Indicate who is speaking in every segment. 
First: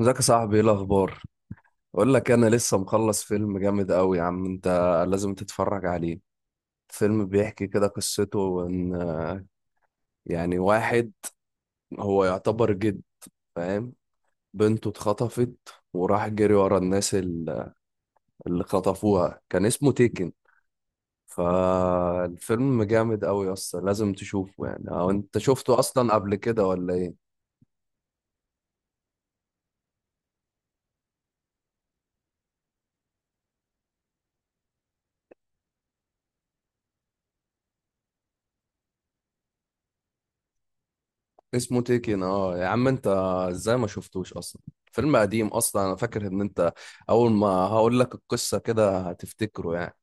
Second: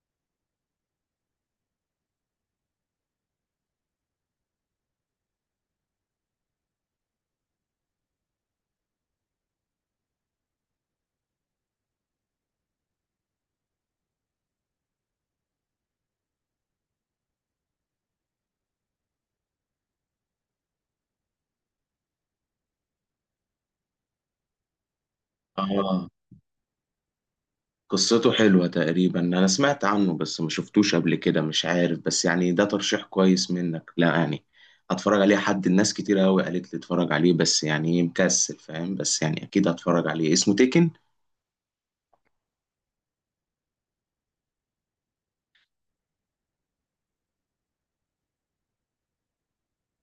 Speaker 1: ازيك يا صاحبي، ايه الاخبار؟ اقول لك، انا لسه مخلص فيلم جامد قوي يا عم انت. لازم تتفرج عليه. فيلم بيحكي كده، قصته ان يعني واحد هو يعتبر جد، فاهم؟ بنته اتخطفت وراح جري ورا الناس اللي خطفوها. كان اسمه تيكن. فالفيلم جامد قوي اصلا، لازم تشوفه يعني. او انت شفته
Speaker 2: اه،
Speaker 1: اصلا قبل كده ولا ايه؟
Speaker 2: قصته حلوة. تقريبا انا سمعت عنه بس ما شفتوش قبل كده. مش عارف، بس يعني ده ترشيح كويس منك، لا يعني هتفرج عليه. حد الناس كتير قوي قالت لي اتفرج عليه، بس يعني إيه، مكسل فاهم. بس يعني اكيد هتفرج عليه، اسمه تيكن.
Speaker 1: اسمه تيكن اه يا عم انت. ازاي ما شفتوش اصلا؟ فيلم قديم اصلا، انا فاكر ان انت اول ما هقول لك القصه كده هتفتكره يعني.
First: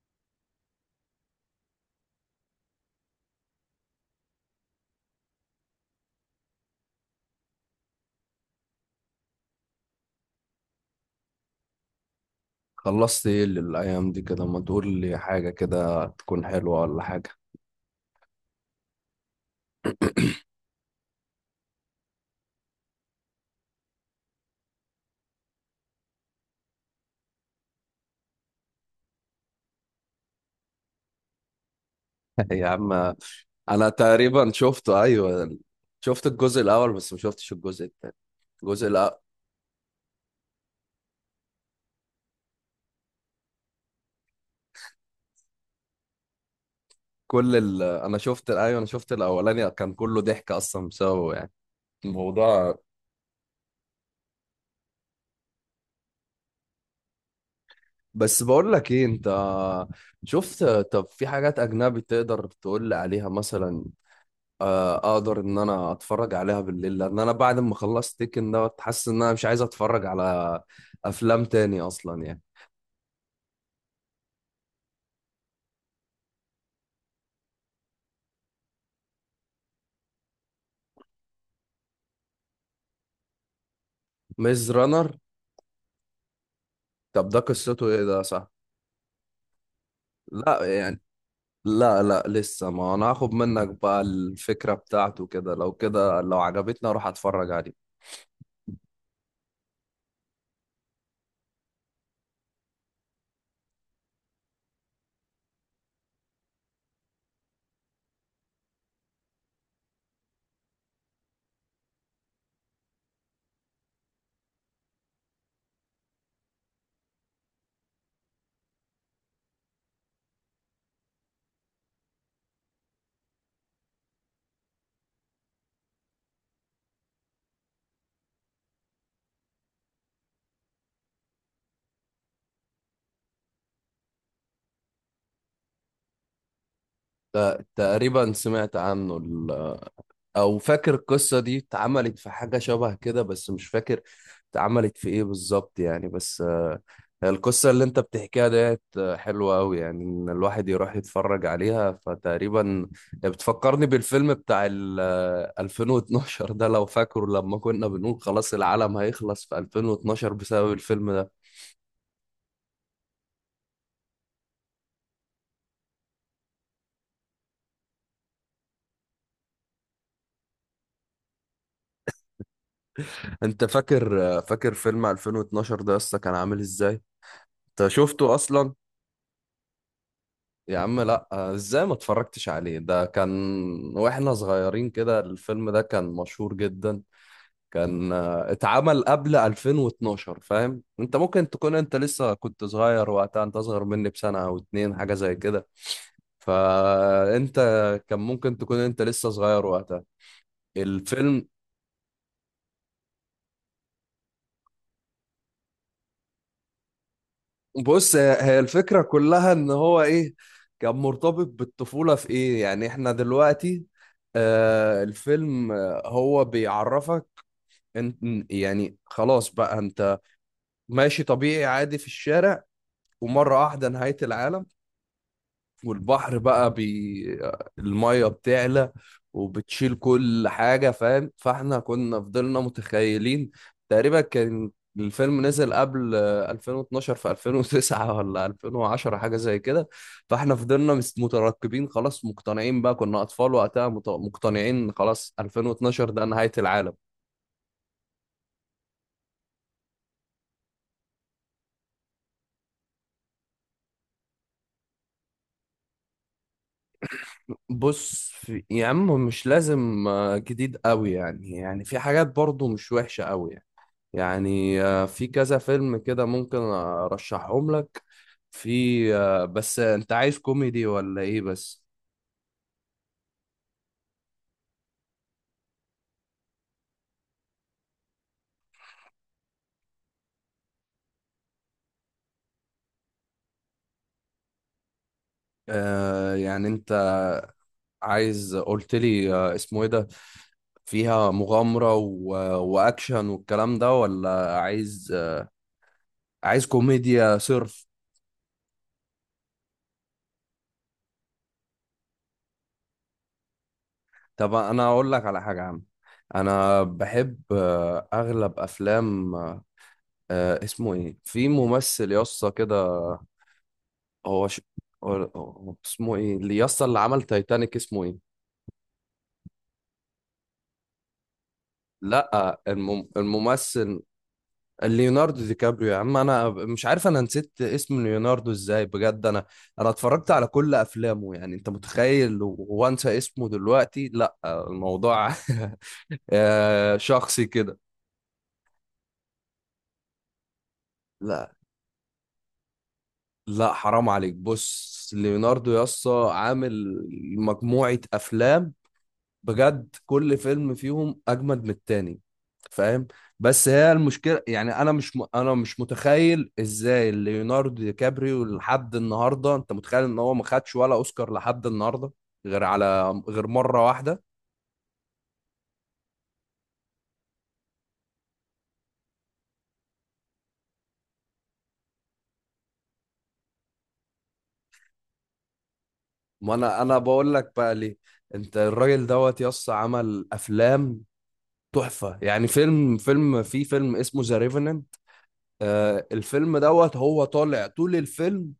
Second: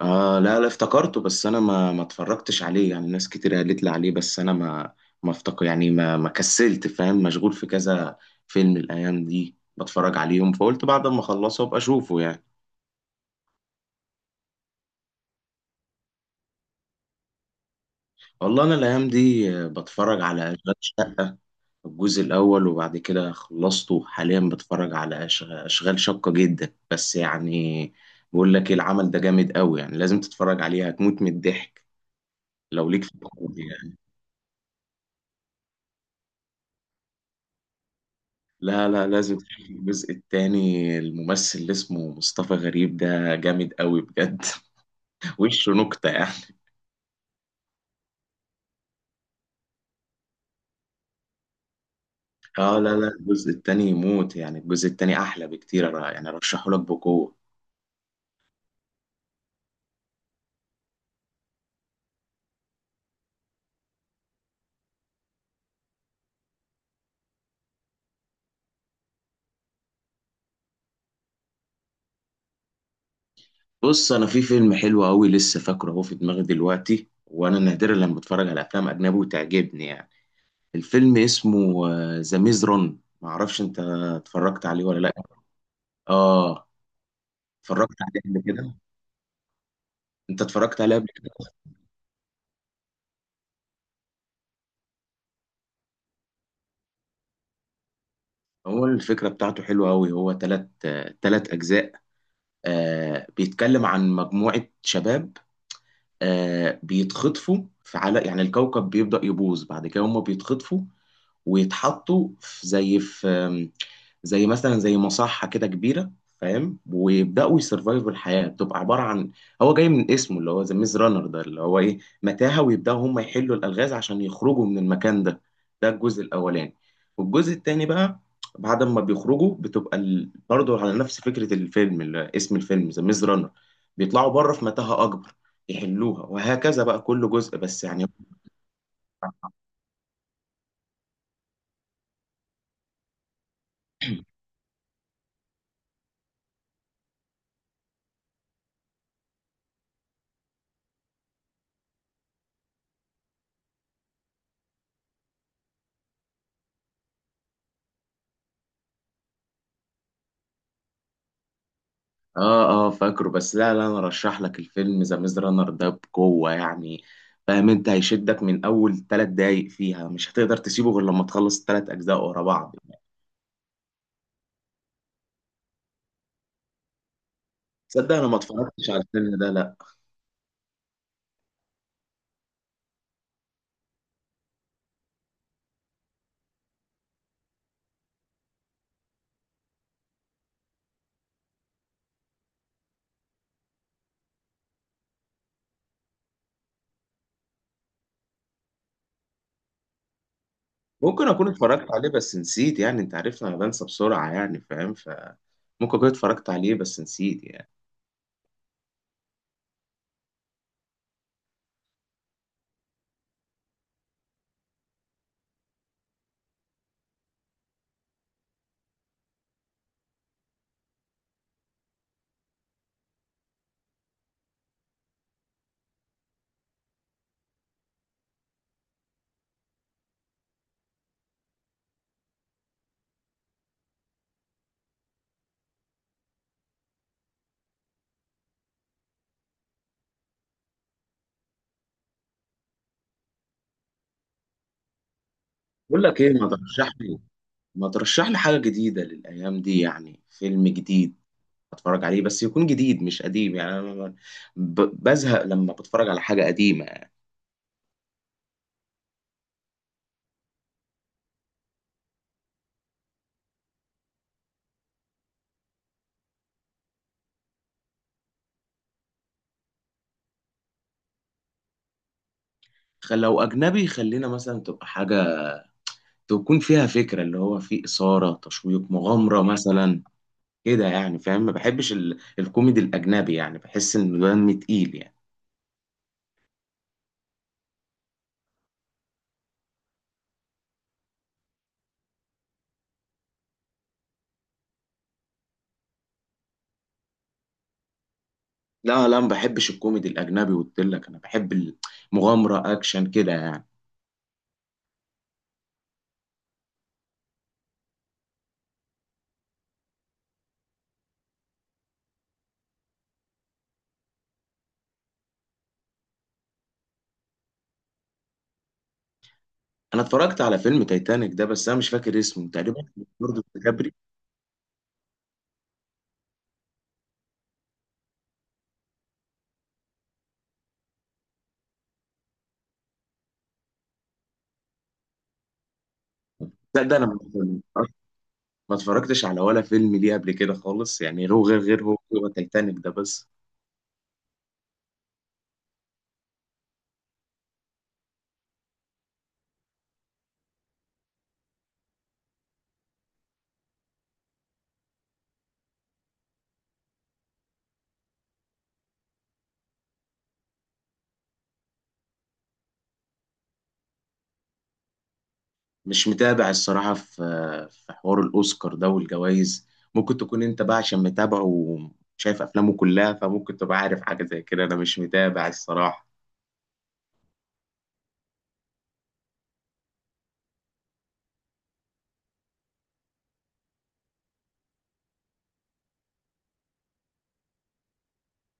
Speaker 2: لا لا، افتكرته، بس انا ما اتفرجتش عليه. يعني ناس كتير قالت لي عليه، بس انا ما افتكر يعني ما كسلت، فاهم، مشغول في كذا فيلم الايام دي بتفرج عليهم، فقلت بعد ما اخلصه ابقى اشوفه يعني.
Speaker 1: خلصت ايه للايام دي كده؟ ما تقول لي حاجه كده تكون حلوه ولا حاجه.
Speaker 2: والله انا الايام دي بتفرج على أشغال الجزء الأول، وبعد كده خلصته. حاليا بتفرج على أشغال شاقة جدا، بس يعني بقول لك إيه، العمل ده جامد قوي يعني، لازم تتفرج عليه، هتموت من الضحك
Speaker 1: يا
Speaker 2: لو
Speaker 1: عم،
Speaker 2: ليك في الكوميدي
Speaker 1: انا
Speaker 2: يعني.
Speaker 1: تقريبا شفته، ايوه. شفت الجزء الاول بس ما شفتش الجزء الثاني. الجزء
Speaker 2: لا لا،
Speaker 1: الأ...
Speaker 2: لازم تشوف الجزء التاني. الممثل اللي اسمه مصطفى غريب ده جامد قوي بجد. وشه نكتة يعني.
Speaker 1: انا شفت، ايوه، انا شفت الاولاني كان كله ضحك اصلا بسببه يعني، الموضوع.
Speaker 2: اه، لا لا، الجزء التاني يموت يعني، الجزء التاني أحلى بكتير. يعني أرشحه لك بقوة.
Speaker 1: بس بقول لك ايه انت، شفت؟ طب في حاجات اجنبي تقدر تقول لي عليها مثلا؟ اقدر ان انا اتفرج عليها بالليل، لان انا بعد ما خلصت تيكن ده حاسس ان انا مش عايز اتفرج على افلام تاني اصلا يعني.
Speaker 2: بص، انا في فيلم حلو قوي لسه فاكره اهو في دماغي دلوقتي، وانا نادرا لما بتفرج على افلام اجنبي وتعجبني يعني. الفيلم اسمه ذا ميز رون، معرفش انت
Speaker 1: ميز
Speaker 2: اتفرجت عليه ولا
Speaker 1: رانر؟
Speaker 2: لا. اه،
Speaker 1: طب ده قصته
Speaker 2: اتفرجت
Speaker 1: ايه؟
Speaker 2: عليه
Speaker 1: ده
Speaker 2: قبل
Speaker 1: صح؟
Speaker 2: كده. انت
Speaker 1: لا
Speaker 2: اتفرجت عليه
Speaker 1: يعني.
Speaker 2: قبل كده؟
Speaker 1: لا لا لسه، ما انا هاخد منك بقى الفكرة بتاعته كده، لو كده لو عجبتني اروح اتفرج عليه.
Speaker 2: هو الفكره بتاعته حلوه قوي، هو تلات اجزاء. بيتكلم عن مجموعه شباب. بيتخطفوا في على يعني الكوكب، بيبدأ يبوظ، بعد كده هما بيتخطفوا ويتحطوا في زي في زي مثلا زي مصحة كده كبيرة، فاهم، ويبدأوا يسرفايفوا. الحياة بتبقى عبارة عن، هو جاي من اسمه اللي هو ذا ميز رانر ده، اللي هو ايه، متاهة، ويبدأوا هم يحلوا الألغاز عشان يخرجوا من المكان ده. ده الجزء الأولاني. والجزء التاني بقى، بعد ما بيخرجوا، بتبقى برضه على نفس فكرة الفيلم اللي اسم الفيلم ذا ميز رانر، بيطلعوا بره في متاهة أكبر يحلوها، وهكذا بقى كل جزء بس يعني.
Speaker 1: تقريبا سمعت عنه او فاكر القصه دي اتعملت في حاجه شبه كده، بس مش فاكر اتعملت في ايه بالظبط يعني. بس القصه اللي انت بتحكيها ديت حلوه قوي يعني، ان الواحد يروح يتفرج عليها. فتقريبا بتفكرني بالفيلم بتاع ال 2012 ده، لو فاكره لما كنا بنقول خلاص العالم هيخلص في 2012 بسبب الفيلم ده.
Speaker 2: اه اه، فاكره، بس لا لا، انا رشح لك الفيلم ذا ميز رانر ده بقوة يعني، فاهم. انت هيشدك من اول ثلاث دقايق فيها، مش هتقدر تسيبه غير لما تخلص الثلاث اجزاء ورا بعض.
Speaker 1: انت فاكر فيلم 2012 ده اصلا كان عامل ازاي؟ انت
Speaker 2: تصدق انا
Speaker 1: شفته
Speaker 2: ما
Speaker 1: اصلا؟
Speaker 2: اتفرجتش على الفيلم ده، لا.
Speaker 1: يا عم لا، ازاي ما اتفرجتش عليه؟ ده كان واحنا صغيرين كده، الفيلم ده كان مشهور جدا. كان اتعمل قبل 2012، فاهم؟ انت ممكن تكون انت لسه كنت صغير وقتها، انت اصغر مني بسنة او اتنين حاجة زي كده. فانت كان ممكن تكون انت لسه صغير وقتها،
Speaker 2: ممكن
Speaker 1: الفيلم.
Speaker 2: اكون اتفرجت عليه بس نسيت يعني، انت عارفني انا بنسى بسرعة يعني، فاهم، ف ممكن اكون اتفرجت عليه بس نسيت يعني.
Speaker 1: بص، هي هي الفكرة كلها ان هو ايه، كان مرتبط بالطفولة في ايه يعني. احنا دلوقتي الفيلم هو بيعرفك انت، يعني خلاص بقى انت ماشي طبيعي عادي في الشارع، ومرة واحدة نهاية العالم، والبحر بقى المية بتعلى وبتشيل كل حاجة، فاهم؟ فاحنا كنا فضلنا متخيلين. تقريبا كان الفيلم نزل قبل 2012، في 2009 ولا 2010 حاجة زي كده. فاحنا فضلنا مترقبين خلاص، مقتنعين بقى، كنا أطفال وقتها، مقتنعين خلاص
Speaker 2: بقول
Speaker 1: 2012
Speaker 2: لك
Speaker 1: ده
Speaker 2: ايه، ما
Speaker 1: نهاية العالم.
Speaker 2: ترشح لي ما ترشح لي حاجة جديدة للايام دي يعني، فيلم جديد اتفرج عليه، بس يكون جديد مش قديم يعني. انا بزهق لما بتفرج على حاجة قديمة.
Speaker 1: بص في... يا عم مش لازم جديد قوي يعني، يعني في حاجات برضو مش وحشة قوي يعني يعني. في كذا فيلم كده ممكن ارشحهم لك. في بس انت عايز كوميدي ولا ايه بس؟
Speaker 2: لو أجنبي خلينا مثلا تبقى حاجة تكون فيها فكرة، اللي هو فيه إثارة، تشويق، مغامرة مثلا كده يعني، فاهم. ما بحبش الكوميدي الأجنبي يعني، بحس إنه دم تقيل يعني.
Speaker 1: يعني انت عايز، قلت لي اسمه ايه ده فيها مغامرة و... واكشن والكلام ده، ولا عايز عايز كوميديا صرف؟
Speaker 2: لا لا، ما بحبش الكوميدي الأجنبي، قلت لك أنا بحب المغامرة، أكشن كده يعني.
Speaker 1: طب انا اقول لك على حاجه يا عم. انا بحب اغلب افلام، اسمه ايه؟ في ممثل يسطا كده، هو، هو هو اسمه ايه اللي يسطا اللي عمل تايتانيك؟ اسمه ايه؟
Speaker 2: أنا اتفرجت على فيلم تايتانيك ده، بس أنا مش فاكر اسمه
Speaker 1: لا
Speaker 2: تقريبا. برضه كابري.
Speaker 1: الممثل. ليوناردو دي كابريو. يا عم انا مش عارف انا نسيت اسم ليوناردو ازاي بجد. انا انا اتفرجت على كل افلامه، يعني انت متخيل وانسى اسمه دلوقتي؟ لا الموضوع
Speaker 2: ده, ده أنا ما
Speaker 1: شخصي كده.
Speaker 2: ما اتفرجتش على ولا فيلم ليه قبل كده خالص يعني. هو
Speaker 1: لا
Speaker 2: غير هو، هو تايتانيك ده بس.
Speaker 1: لا حرام عليك، بص ليوناردو يسطا عامل مجموعة أفلام، بجد كل فيلم فيهم أجمد من التاني، فاهم؟ بس هي المشكلة يعني، أنا مش م... أنا مش متخيل إزاي ليوناردو دي كابريو لحد النهاردة. أنت متخيل إن هو ما خدش ولا أوسكار لحد النهاردة، غير مرة واحدة؟
Speaker 2: مش متابع الصراحة، في حوار الأوسكار ده والجوائز. ممكن تكون أنت بقى، عشان متابعه وشايف أفلامه كلها، فممكن تبقى عارف حاجة زي كده. أنا مش متابع الصراحة.
Speaker 1: ما أنا بقول لك بقى ليه، أنت الراجل دوت يسطا عمل أفلام تحفة، يعني فيلم فيلم في فيلم اسمه ذا ريفننت. الفيلم دوت هو طالع طول الفيلم،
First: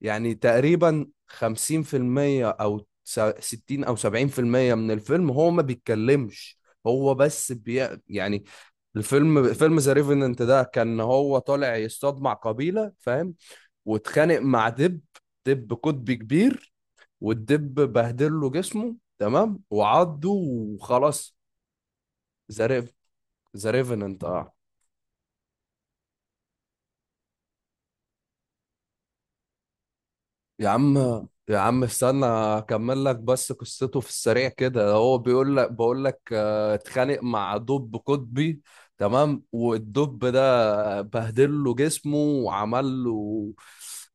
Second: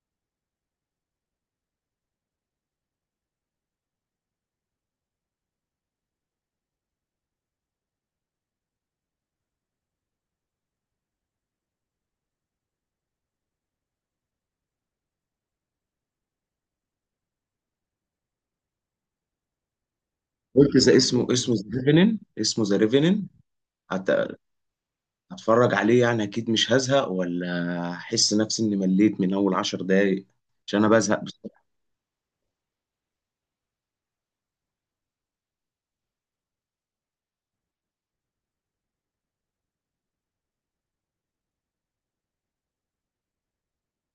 Speaker 1: يعني تقريبا 50% او 60 او 70% من الفيلم هو ما بيتكلمش. هو بس يعني فيلم ذا ريفننت ده كان هو طالع يصطاد مع قبيلة، فاهم؟ واتخانق مع دب، دب قطبي كبير، والدب بهدل له جسمه تمام وعضه
Speaker 2: قلت زي اسمه
Speaker 1: وخلاص.
Speaker 2: اسمه ذا ريفنن،
Speaker 1: ذا
Speaker 2: اسمه ذا
Speaker 1: ريف
Speaker 2: ريفنن.
Speaker 1: ذا ريفننت اه.
Speaker 2: هتفرج عليه يعني، أكيد مش هزهق ولا أحس نفسي إني مليت من أول عشر دقايق،
Speaker 1: يا
Speaker 2: عشان أنا
Speaker 1: عم،
Speaker 2: بزهق
Speaker 1: يا
Speaker 2: بسرعة.
Speaker 1: عم استنى اكمل لك بس قصته في السريع كده. هو بيقول لك بقول لك اتخانق مع دب قطبي تمام، والدب ده بهدل له جسمه وعمل له.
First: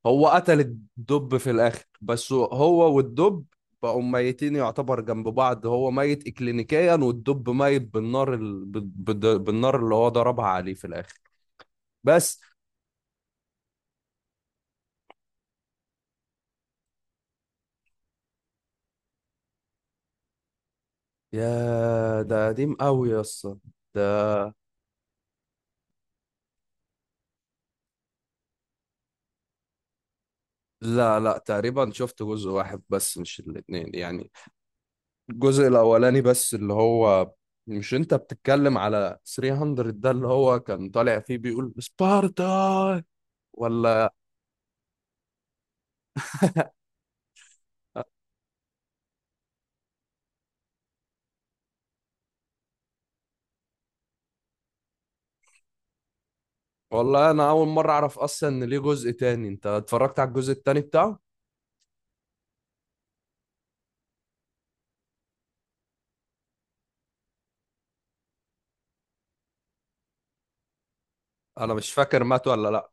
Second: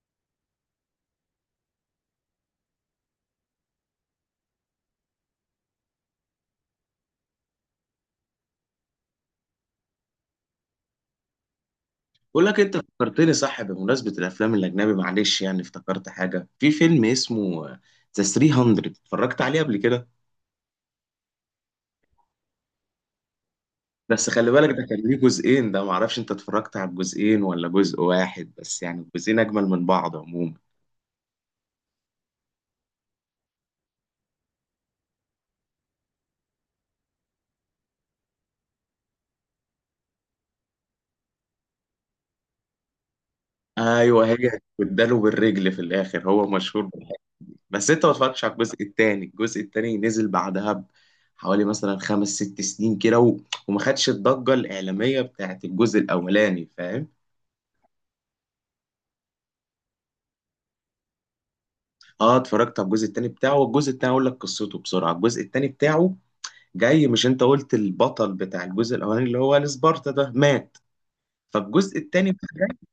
Speaker 1: هو قتل الدب في الاخر، بس هو والدب بقوا ميتين يعتبر جنب بعض. هو ميت اكلينيكيا والدب ميت بالنار بالنار اللي هو ضربها عليه في الاخر بس.
Speaker 2: بقول لك أنت فكرتني صح بمناسبة الأفلام الأجنبي، معلش يعني افتكرت حاجة، في فيلم اسمه ذا 300، اتفرجت عليه قبل كده.
Speaker 1: يا ده قديم قوي يا اسطى، ده.
Speaker 2: بس خلي بالك ده كان ليه جزئين، ده معرفش انت اتفرجت على الجزئين ولا جزء واحد بس يعني. الجزئين اجمل من بعض عموما.
Speaker 1: لا لا تقريبا شفت جزء واحد بس مش الاتنين يعني، الجزء الأولاني بس اللي هو، مش انت بتتكلم على 300 ده اللي هو كان طالع فيه بيقول سبارتا ولا؟
Speaker 2: ايوه، هي اداله بالرجل في الاخر، هو مشهور بالحاجة. بس انت ما اتفرجتش على الجزء التاني. الجزء التاني نزل بعدها حوالي مثلا خمس ست سنين كده، وما خدش الضجه الاعلاميه بتاعت الجزء الاولاني، فاهم.
Speaker 1: والله انا اول مرة اعرف اصلا ان ليه جزء تاني. انت اتفرجت على الجزء التاني بتاعه؟
Speaker 2: اه، اتفرجت على الجزء التاني بتاعه، والجزء التاني اقول لك قصته بسرعه. الجزء التاني بتاعه جاي، مش انت قلت البطل بتاع الجزء الاولاني اللي هو السبارتا ده مات،
Speaker 1: انا مش
Speaker 2: فالجزء
Speaker 1: فاكر
Speaker 2: التاني.
Speaker 1: مات ولا لا.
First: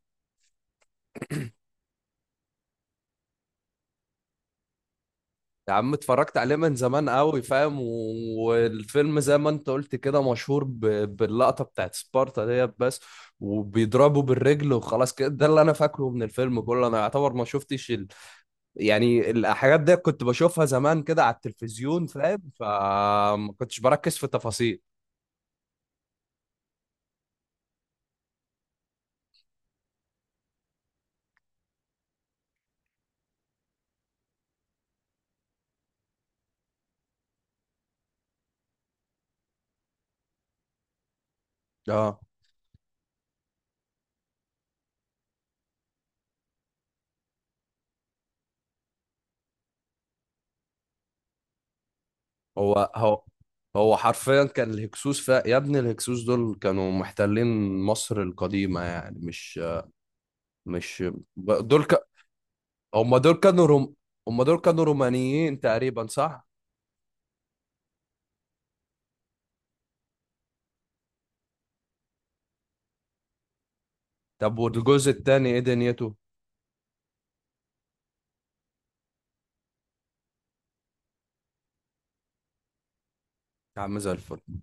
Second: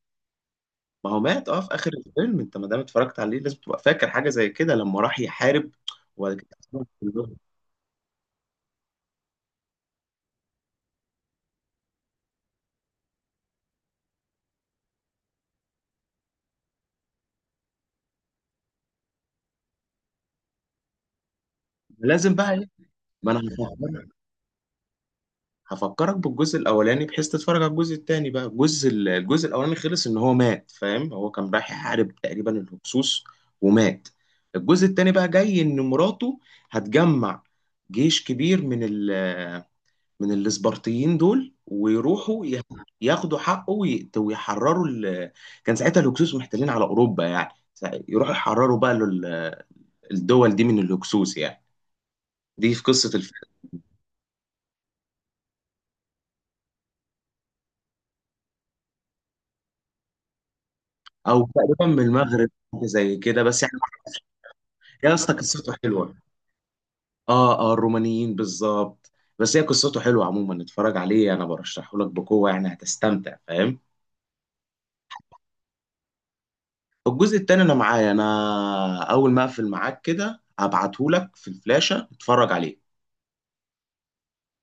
Speaker 2: ما هو مات اه، في اخر الفيلم، انت ما دام اتفرجت عليه لازم تبقى فاكر حاجه زي كده لما راح يحارب،
Speaker 1: يا عم اتفرجت
Speaker 2: وبعد
Speaker 1: عليه
Speaker 2: كده
Speaker 1: من
Speaker 2: أسرهم
Speaker 1: زمان
Speaker 2: كلهم.
Speaker 1: قوي، فاهم؟ والفيلم زي ما انت قلت كده مشهور باللقطة بتاعت سبارتا ديت بس، وبيضربوا بالرجل وخلاص كده، ده اللي انا فاكره من الفيلم كله. انا يعتبر ما شفتش يعني الحاجات دي كنت بشوفها زمان كده على التلفزيون،
Speaker 2: لازم
Speaker 1: فاهم؟
Speaker 2: بقى ايه، ما انا
Speaker 1: فما كنتش
Speaker 2: هفكرك
Speaker 1: بركز في التفاصيل.
Speaker 2: هفكرك بالجزء الاولاني بحيث تتفرج على الجزء التاني بقى. الجزء الجزء الاولاني خلص ان هو مات، فاهم. هو كان رايح يحارب تقريبا الهكسوس، ومات. الجزء التاني بقى جاي، ان مراته هتجمع جيش كبير من من الاسبرطيين دول،
Speaker 1: اه.
Speaker 2: ويروحوا ياخدوا حقه، ويحرروا كان ساعتها الهكسوس محتلين على اوروبا يعني، يروحوا يحرروا بقى الدول دي من الهكسوس يعني. دي في
Speaker 1: هو
Speaker 2: قصه
Speaker 1: هو
Speaker 2: الفيلم،
Speaker 1: هو حرفيا كان الهكسوس يا ابني الهكسوس دول كانوا محتلين مصر القديمة، يعني مش
Speaker 2: او
Speaker 1: دول.
Speaker 2: تقريبا من المغرب حاجة
Speaker 1: هم
Speaker 2: زي
Speaker 1: دول
Speaker 2: كده بس
Speaker 1: كانوا
Speaker 2: يعني.
Speaker 1: روم، هم دول كانوا
Speaker 2: يا اسطى
Speaker 1: رومانيين
Speaker 2: قصته
Speaker 1: تقريبا
Speaker 2: حلوه.
Speaker 1: صح؟
Speaker 2: اه اه، الرومانيين بالظبط. بس هي قصته حلوه عموما، اتفرج عليه، انا برشحه لك بقوه يعني، هتستمتع فاهم.
Speaker 1: طب والجزء التاني ايه دنيته؟
Speaker 2: الجزء التاني انا معايا، انا اول ما اقفل معاك كده هبعته لك في الفلاشه، اتفرج عليه.
Speaker 1: يا عم زي الفل.